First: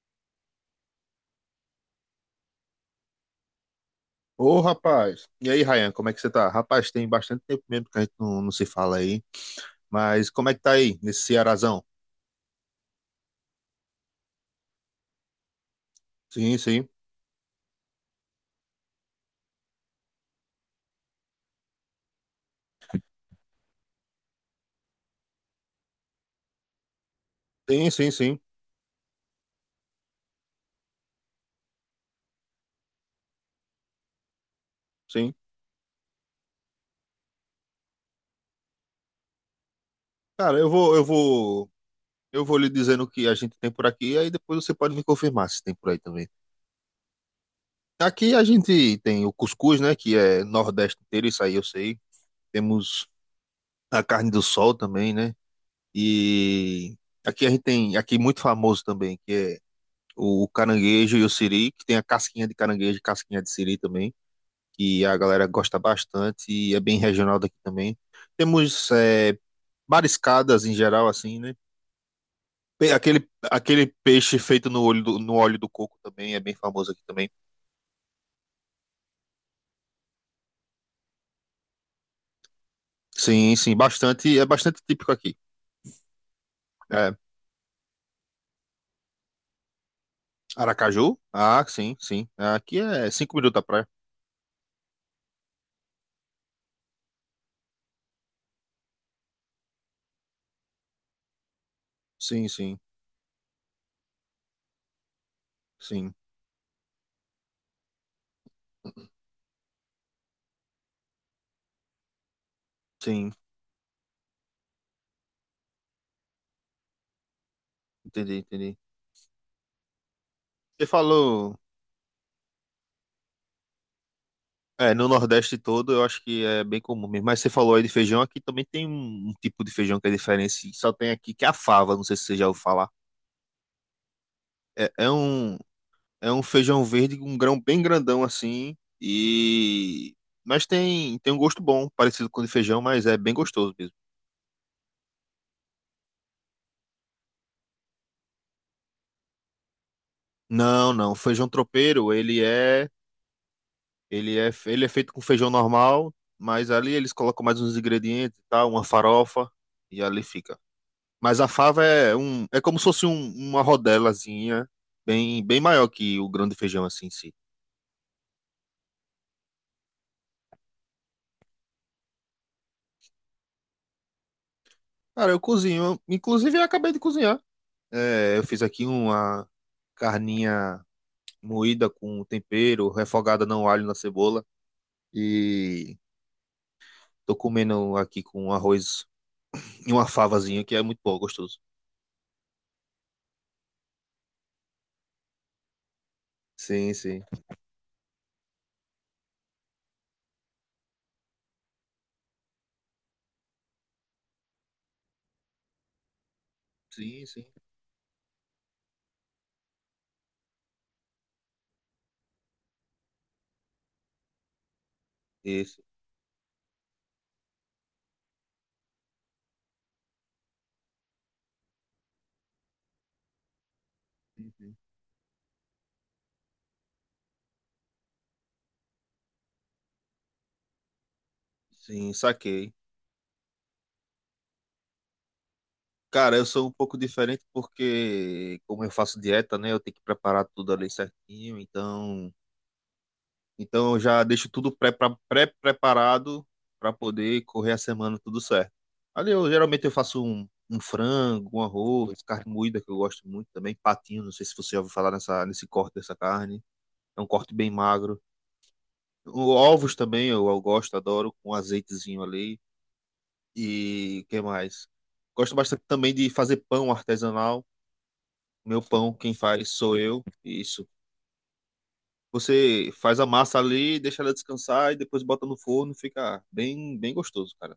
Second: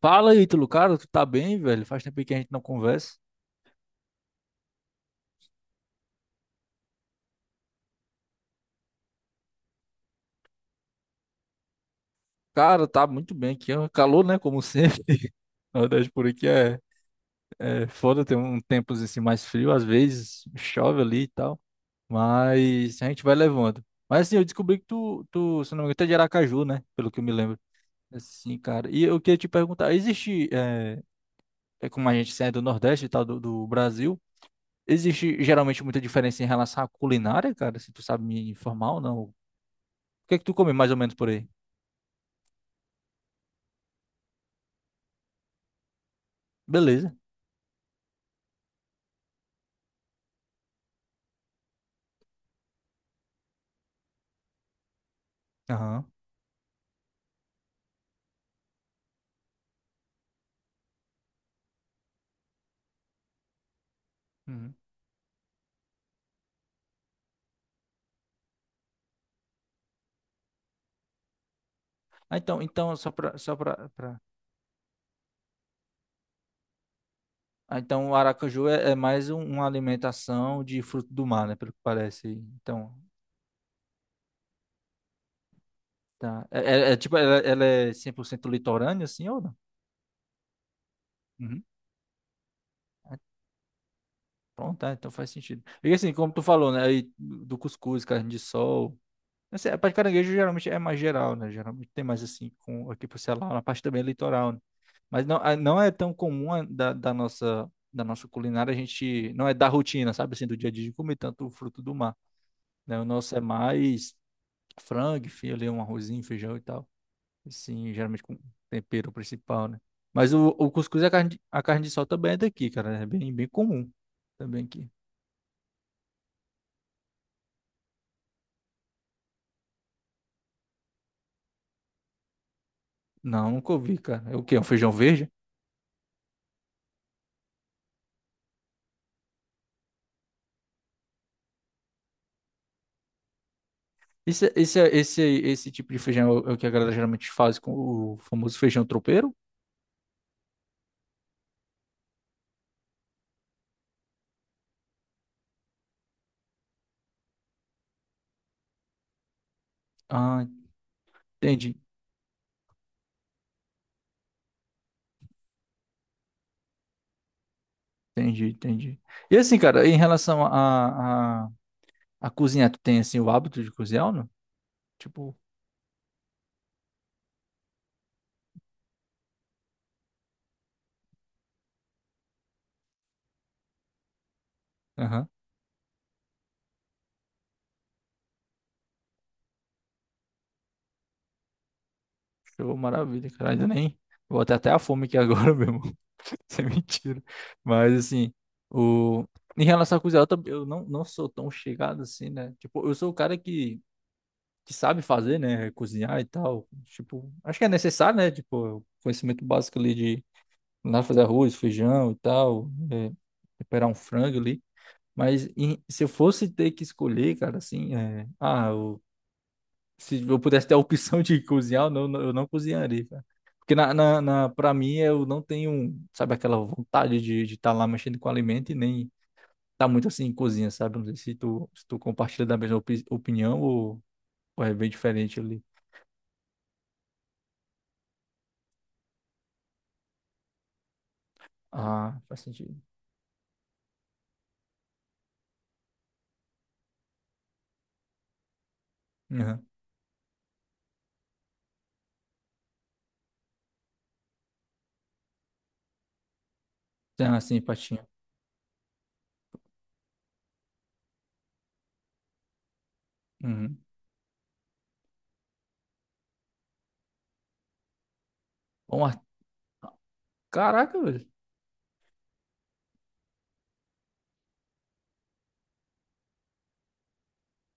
Fala, Ítalo, cara, tu tá bem, velho? Faz tempo aí que a gente não conversa. Ô, rapaz. E aí, Ryan, como é que você tá? Rapaz, tem bastante tempo mesmo que a gente não se fala aí. Mas como é que tá aí, nesse Cearazão? Cara, tá muito bem aqui. É um calor, né? Como sempre. Na verdade, por aqui Sim, é, sim. é foda ter um tempos assim mais frio. Às vezes chove ali e tal. Mas a gente vai levando. Mas assim, eu descobri que tu, se não me engano, tu é de Aracaju, né? Pelo que eu me lembro. Sim, sim, sim, Assim, cara. E eu queria te perguntar: existe, é como a gente é do Nordeste e tal, do Brasil, sim. existe geralmente muita diferença em relação à culinária, cara? Se tu sabe me informar ou não? O que é que tu Cara, come mais ou menos por aí? Eu vou lhe dizendo o que a gente tem por aqui, e aí depois você pode me confirmar se tem por aí também. Beleza. Aqui a gente tem o cuscuz, né, que é nordeste inteiro, isso aí eu sei. Temos a carne do sol também, né? Aham. E aqui a gente tem, aqui muito famoso também, que é o caranguejo e o siri, que tem a casquinha de caranguejo e casquinha de siri também, Uhum. que a galera gosta bastante e é bem regional daqui também. Temos é, mariscadas em geral, assim, né? Ah, então, então só Aquele, para só aquele para peixe feito no no óleo do coco também é bem famoso aqui também. Ah, então o Aracaju é mais uma alimentação de fruto do mar, né, pelo que parece. Então, Sim, sim, bastante, é bastante típico aqui. tá. É É, tipo ela é 100% litorânea assim ou não? Aracaju? Uhum. Ah, sim, sim. Aqui é Ah, cinco minutos da praia. pronto, tá, então faz sentido. E assim, como tu falou, né, aí do cuscuz, carne de sol. Assim, a parte de caranguejo geralmente é mais geral, né? Geralmente tem mais Sim, assim sim, com aqui pro Ceará, na parte também é litoral. Mas não, não é tão sim, comum da nossa culinária. A gente não é da rotina, sabe assim, do dia a dia de comer tanto o fruto do mar, né? O sim. nosso é mais frango, enfim filé, um arrozinho, feijão e tal. Assim, geralmente Entendi, com entendi. tempero principal, né? Mas o Você cuscuz e a carne, falou. a carne de sol também é daqui, cara, né? É bem bem comum também aqui. É, no Nordeste todo eu acho que é bem comum mesmo. Mas você falou aí de feijão, aqui também tem um tipo de feijão que é diferente, e só tem aqui que é a fava, não sei se você já ouviu falar. Não, nunca ouvi, cara. É o quê? É um feijão É, é verde? um, é um feijão verde com um grão bem grandão assim, e... Mas tem, tem um gosto bom, parecido com o de feijão, mas é bem gostoso mesmo. Esse tipo de feijão é o que a galera geralmente faz com o famoso feijão tropeiro? Não, não, o feijão tropeiro, ele é feito com feijão normal, mas ali eles colocam mais uns ingredientes e tal, uma farofa, e ali Ah, fica. Mas a entendi. fava é um, é como se fosse uma rodelazinha bem, bem maior que o grão de feijão assim em si. Entendi, entendi. E assim, cara, em relação a cozinhar, tu tem assim o hábito de cozinhar ou não? Cara, Tipo, eu cozinho, inclusive eu acabei de cozinhar. É, eu fiz aqui uma carninha moída com tempero, refogada no alho e na cebola aham, e tô comendo aqui com arroz e uma favazinha que é muito bom, gostoso. show, maravilha, cara, ainda nem. Vou até a fome aqui agora mesmo, isso é Sim, mentira. sim. Mas assim, o... em relação a cozinhar, eu não sou tão chegado assim, né? Tipo, eu sou o cara que sabe fazer, né? Cozinhar e tal. Sim, Tipo, sim. acho que é necessário, né? Tipo, conhecimento básico ali de lá fazer arroz, feijão e tal, temperar um frango ali. Mas Isso. Se eu fosse ter que escolher, cara, assim, se eu pudesse ter a opção de cozinhar, eu não cozinharia, cara. Porque pra Uhum. mim, eu não tenho, sabe, aquela vontade de estar lá mexendo com alimento e nem tá muito assim em cozinha, sabe? Não sei se tu Sim, compartilha da saquei. mesma opinião ou é bem diferente ali. Cara, eu sou um pouco diferente porque, como eu faço dieta, né, eu tenho que preparar tudo ali certinho, Ah, então, faz sentido. então eu já deixo tudo pré-preparado para poder correr a semana tudo certo. Ali eu Uhum. geralmente eu faço um frango, um arroz, carne moída que eu gosto muito também, patinho, não sei se você já ouviu falar nesse corte dessa carne, é um Tem assim, corte bem empatia. magro. Ovos também eu gosto, adoro, com azeitezinho ali. Uhum. E o que mais? Gosto bastante também de fazer pão artesanal. Meu Bom, pão, ah, quem faz sou eu. Isso. caraca, velho. Você faz a massa ali, deixa ela descansar e depois bota no forno, fica bem, bem gostoso, cara.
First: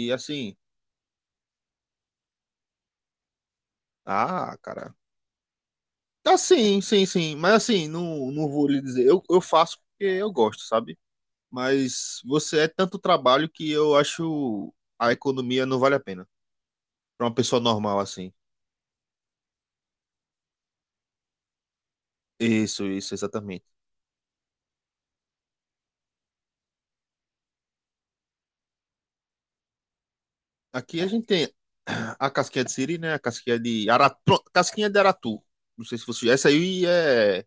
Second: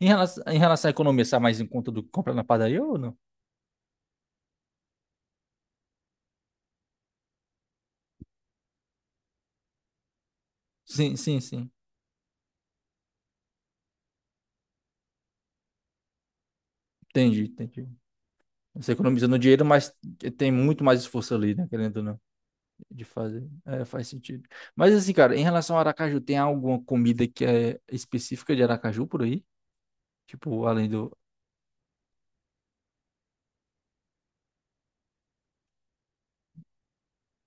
Em relação, assim, em relação à economia, sai mais em conta do que comprar na padaria ou não? ah, cara. Tá sim, sim, sim. Mas assim, não, não vou lhe dizer. Eu faço porque eu gosto, sabe? Sim, sim, sim. Mas você é tanto trabalho que eu acho a economia não vale a pena. Pra uma Entendi, pessoa entendi. normal assim. Você economizando dinheiro, mas tem muito mais esforço ali, né? Querendo ou não, Isso, de isso, fazer. exatamente. É, faz sentido. Mas assim, cara, em relação ao Aracaju, tem alguma comida que é específica de Aracaju por aí? Tipo, além Aqui a do. gente tem a casquinha de siri, né? A casquinha de aratu. Não sei se você. Essa aí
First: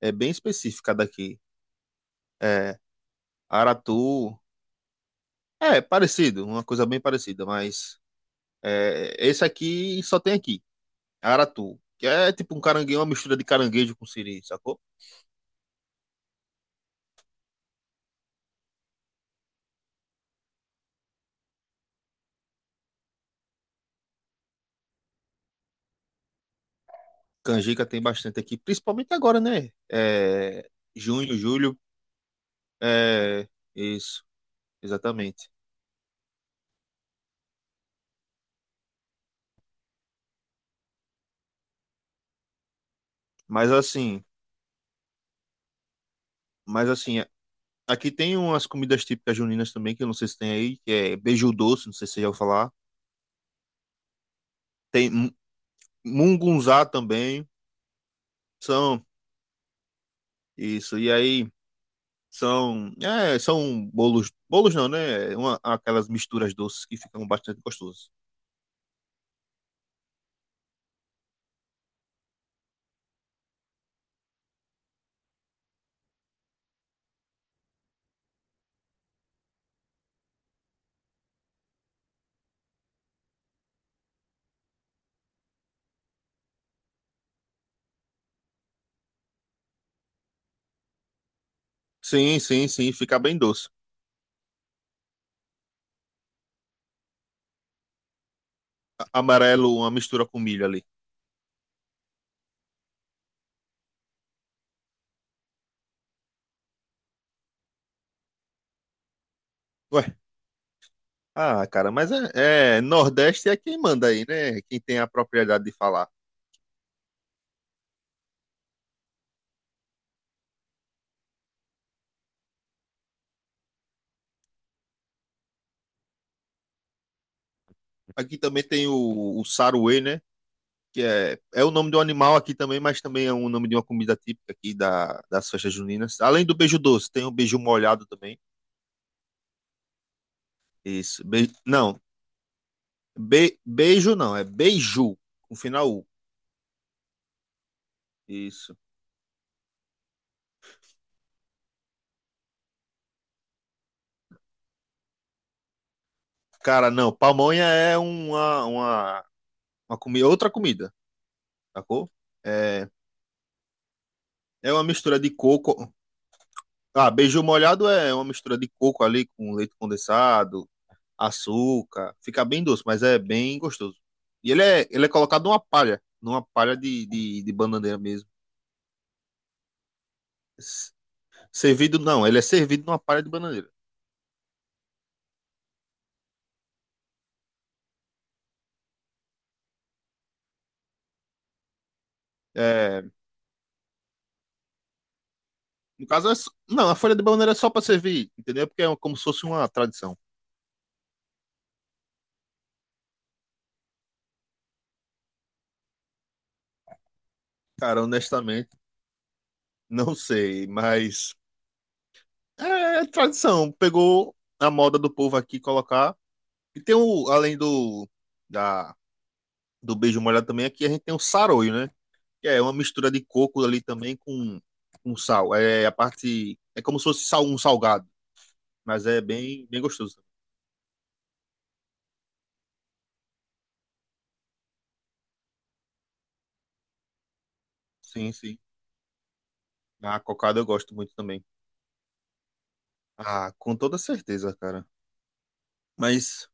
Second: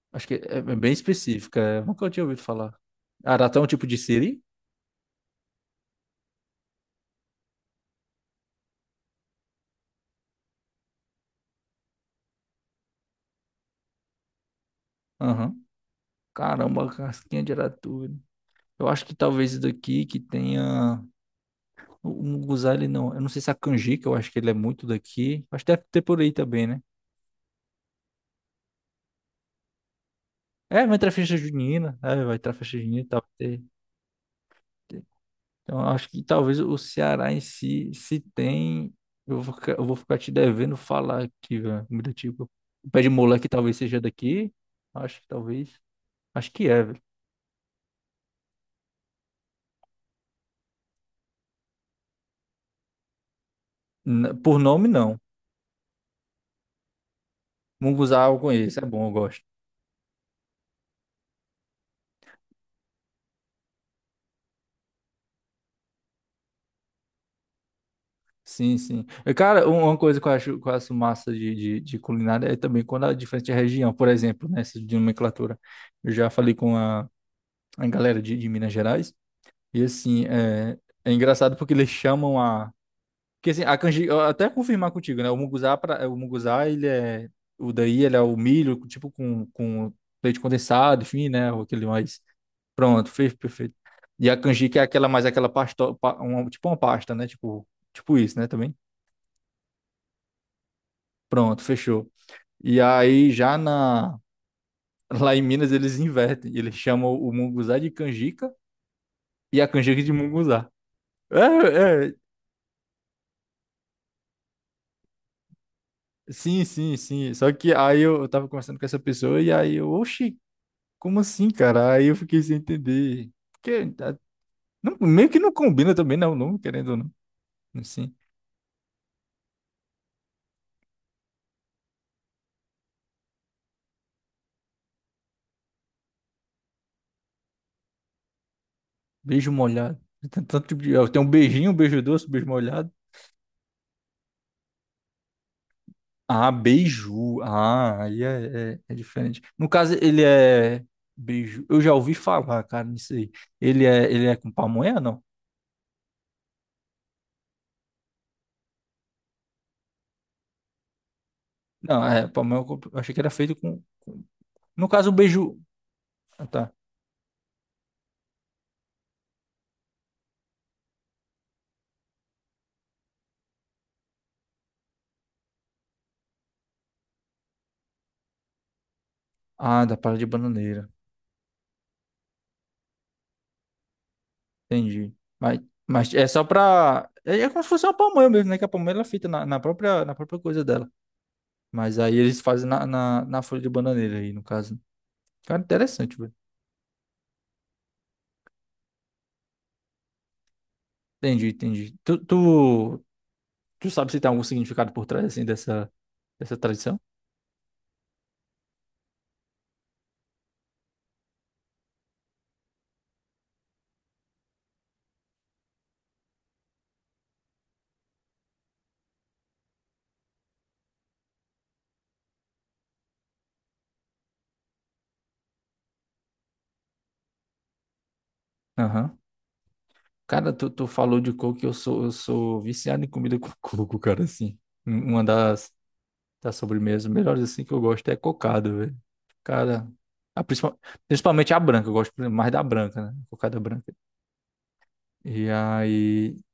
é Acho bem que é bem específica daqui. específica. Nunca eu tinha ouvido falar. É, Aratá é um tipo de Aratu siri? é parecido, uma coisa bem parecida, mas é, esse aqui só tem aqui, Aratu, que é tipo um caranguejo, uma mistura de caranguejo com siri, sacou? Aham. Caramba, casquinha de aratu. Eu acho que talvez daqui que tenha. O munguzá, ele não. Eu não sei se é a canjica, eu acho que ele é muito daqui. Acho que deve ter por aí também, né? Canjica tem bastante aqui, principalmente agora, né? É, É, vai entrar festa junho, julho, junina. É, vai entrar festa junina, tal. é Ter- isso, ter. exatamente. Então, eu acho que talvez o Ceará em si, se tem. Eu vou ficar te devendo falar aqui, velho. Comida tipo. O pé de moleque Mas talvez seja assim, daqui. Acho que talvez. Acho que é, mas velho. assim, aqui tem umas comidas típicas juninas também, que eu não sei se tem aí, que é beiju doce, não sei se você já ouviu falar. Por nome, Tem não. Mungunzá também. Munguzá eu conheço, é São bom, eu gosto. isso, e aí são, é, são bolos, bolos não, né? Uma, aquelas misturas doces que ficam bastante gostosas. Sim, sim. E, cara, uma coisa que eu acho massa de culinária é também quando é diferente de região, por exemplo, né, essa de nomenclatura. Eu já falei com a galera de Minas Gerais, e assim, é engraçado porque eles chamam a. Porque assim, a canjica, eu até confirmar contigo, né, o munguzá, ele é. O daí, ele é o milho, tipo, com leite condensado, enfim, né, ou aquele mais. Sim, sim, sim, Pronto, fica fez, bem doce. perfeito. E a canjica é aquela mais aquela pasta, tipo uma pasta, né, tipo isso, né, também. Amarelo, uma mistura com milho ali. Pronto, fechou. E aí já na Lá em Minas eles invertem, eles chamam o munguzá de canjica e a canjica Ué, de munguzá. ah, cara, É, mas é, é, é, Nordeste é quem manda aí, né? Quem tem a propriedade de falar. sim, sim, sim. Só que aí eu tava conversando com essa pessoa e aí eu, oxi, como assim, cara? Aí eu fiquei sem entender. Porque tá, meio que não combina também, não, não, querendo ou não. Assim, Aqui também tem o saruê, né? Que é o nome de um animal aqui também, mas também é o nome de uma comida típica aqui das festas juninas. Além do beijo doce, tem o beijo molhado também. beijo molhado. Tem tanto, eu Isso. tenho um beijinho, um beijo doce, um beijo molhado. Beijo não, é beiju, com final U. Ah, beiju. Ah, aí é, Isso. é, é diferente. No caso, ele é beiju. Eu já ouvi falar, cara, nisso aí. Ele é com pamonha, não? Cara, não, pamonha é uma comida, outra comida, Não, sacou? é pamonha. Eu comp- É, eu achei que era feito com. é uma No caso, o mistura de beiju. coco. Ah, tá. Ah, beiju molhado é uma mistura de coco ali com leite condensado, açúcar. Fica bem doce, mas é bem gostoso. E ele é colocado numa palha de bananeira mesmo. Ah, da palha de bananeira. S- Servido, não, ele é servido numa palha de bananeira. Entendi. Mas, mas é só pra. É como se fosse uma pamonha mesmo, né? Que a pamonha ela é feita na própria coisa dela. Mas aí eles fazem na, É, na, na folha de bananeira aí, no caso. Cara, no interessante, caso, velho. Não, a folha de bananeira é só para servir, entendeu? Porque é como se fosse uma tradição. Entendi, entendi. Tu sabe se tem algum significado por trás, assim, dessa tradição? Cara, honestamente, não sei, mas é, é tradição. Pegou a moda do povo aqui colocar. E tem o, da, do beijo molhado também, aqui a gente tem o saroio, né? Que é uma mistura de coco ali também com sal. É a parte. É como se fosse sal, um salgado, mas Aham. é bem, bem gostoso. Cara, tu falou de coco e eu sou viciado em comida com coco, cara, assim. Uma das sobremesas melhores, assim, que eu gosto é Sim, sim. cocada, velho. Cara, A a cocada eu principal- gosto muito também. principalmente a branca, eu gosto mais da branca, né? Ah, Cocada com branca. toda certeza, cara. E aí, Mas.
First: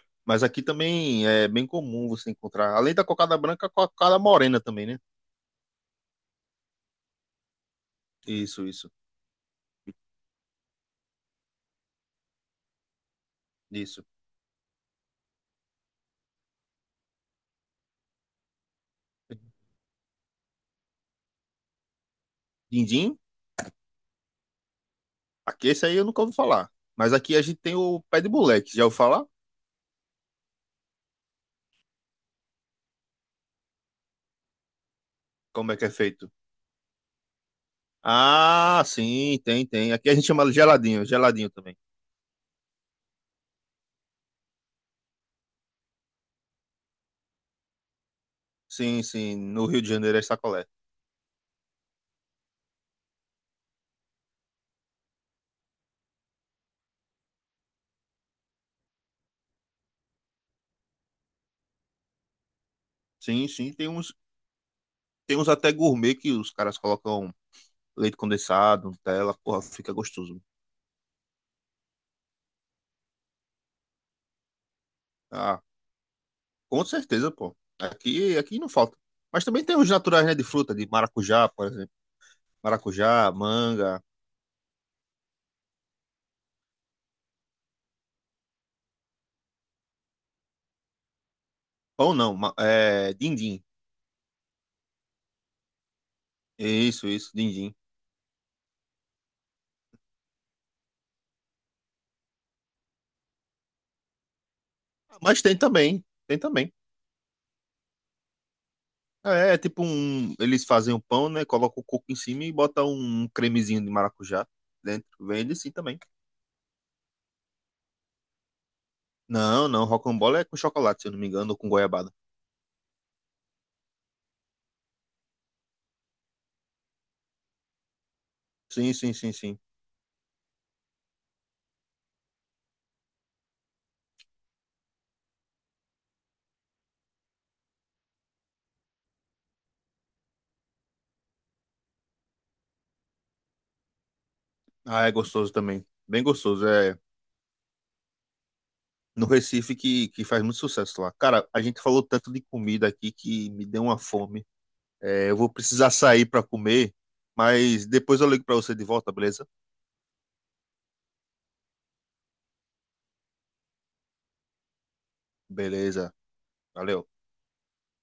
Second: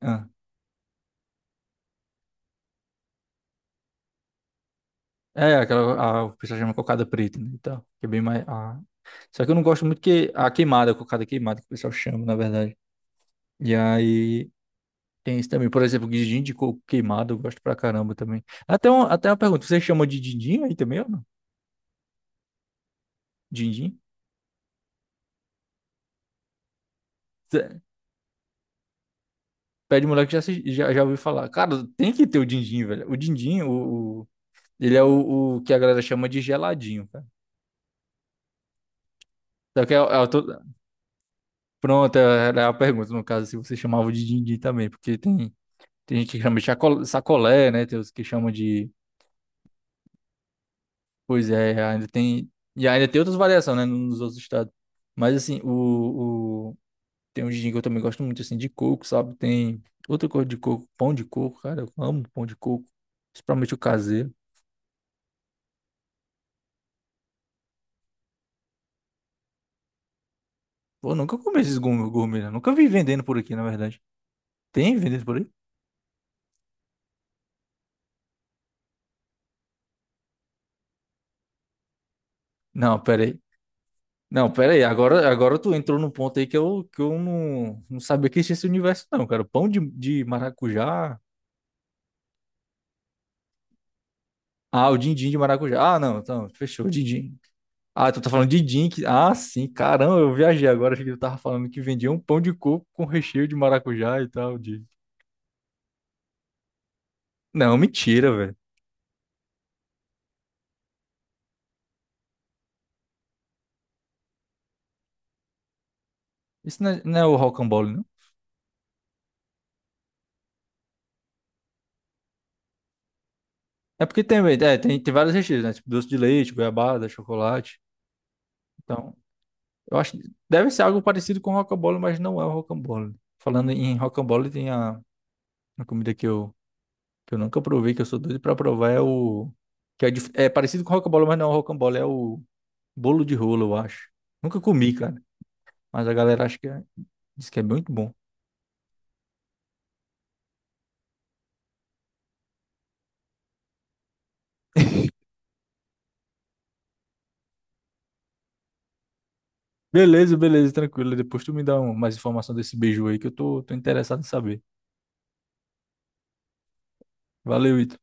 ah, Mas aqui também é bem comum você encontrar, além da cocada branca, a cocada morena também, né? é, aquela, a, o pessoal chama cocada preta, né? Então, que é bem mais. Isso, Ah. isso, Só que eu não gosto muito que a queimada, a cocada queimada, que o pessoal chama, na verdade. E isso. aí. Tem isso também. Por exemplo, guindinho de coco queimado, eu gosto pra caramba também. Até uma pergunta, você chama de dindim aí também ou não? Dindim? Dindim? Aqui esse aí eu nunca ouvi falar. Mas aqui a gente Cê- tem o pé de moleque. Já ouviu falar? Pede moleque já, se- já, já ouviu falar. Cara, tem que ter o dindim, velho. O dindim, ele é o Como que é a que é galera chama feito? de geladinho, cara. Ah, sim, tem, Só tem. que Aqui a gente chama de geladinho, geladinho também. pronto, era a pergunta, no caso, se você chamava de dindim também, porque tem gente que chama de sacolé, né? Tem os que chamam de. Sim, sim. No Rio de Janeiro é sacolé. Pois é, ainda tem. E ainda tem outras variações, né? Nos outros estados. Mas assim, tem um gin que eu também gosto muito, assim, de coco, sabe? Tem outra coisa de coco, pão de coco, cara, eu amo pão de coco. Sim, sim. Principalmente o caseiro. Tem uns até gourmet que os caras colocam leite condensado, Nutella, porra, fica gostoso. Pô, eu nunca comi esses gourmet, gourmet, né? Nunca vi vendendo por aqui, na verdade. Tem vendendo por aí? Ah, com certeza, pô. Aqui, aqui não falta. Mas também tem os naturais, né, de fruta, de maracujá, por exemplo. Não, pera Maracujá, aí. manga. Não, pera aí. Agora tu entrou num ponto aí que eu, não sabia que existia esse universo, não, cara. Pão de maracujá. Pão não, é dindim. Ah, o din-din de maracujá. Ah, não, então, fechou, o Isso, din-din. dindim. Ah, tu tá falando de din que. Ah, sim, caramba, eu viajei agora, achei que tu tava falando que vendia um pão de coco com recheio de maracujá e tal, de. Mas tem também, tem também. Não, mentira, velho. É, é tipo um, eles fazem o pão, né, colocam o coco em cima e botam um cremezinho de maracujá dentro. Vende sim também. Isso não é o rocambole, não? Não, não, rocambole é com chocolate, se eu não me engano, ou com goiabada. É porque tem vários recheios, né? Tipo doce de leite, goiabada, chocolate. Sim, sim, Então, sim, sim. eu acho que deve ser algo parecido com rocambole, mas não é o rocambole. Falando em rocambole, tem a comida que eu, nunca provei, que eu sou doido pra provar, é o. É parecido com rocambole, mas não é o rocambole, é o bolo de rolo, eu acho. Nunca comi, Ah, é cara. gostoso também. Mas a Bem galera gostoso. É diz que é muito bom. no Recife que faz muito sucesso lá. Cara, a gente falou tanto de comida aqui que me deu uma fome. É, eu vou precisar sair para comer, mas depois eu ligo para você de volta, beleza? Beleza, beleza, tranquilo. Depois tu me dá mais informação desse beijo aí que eu tô interessado em saber. Beleza. Valeu. Valeu, Ito.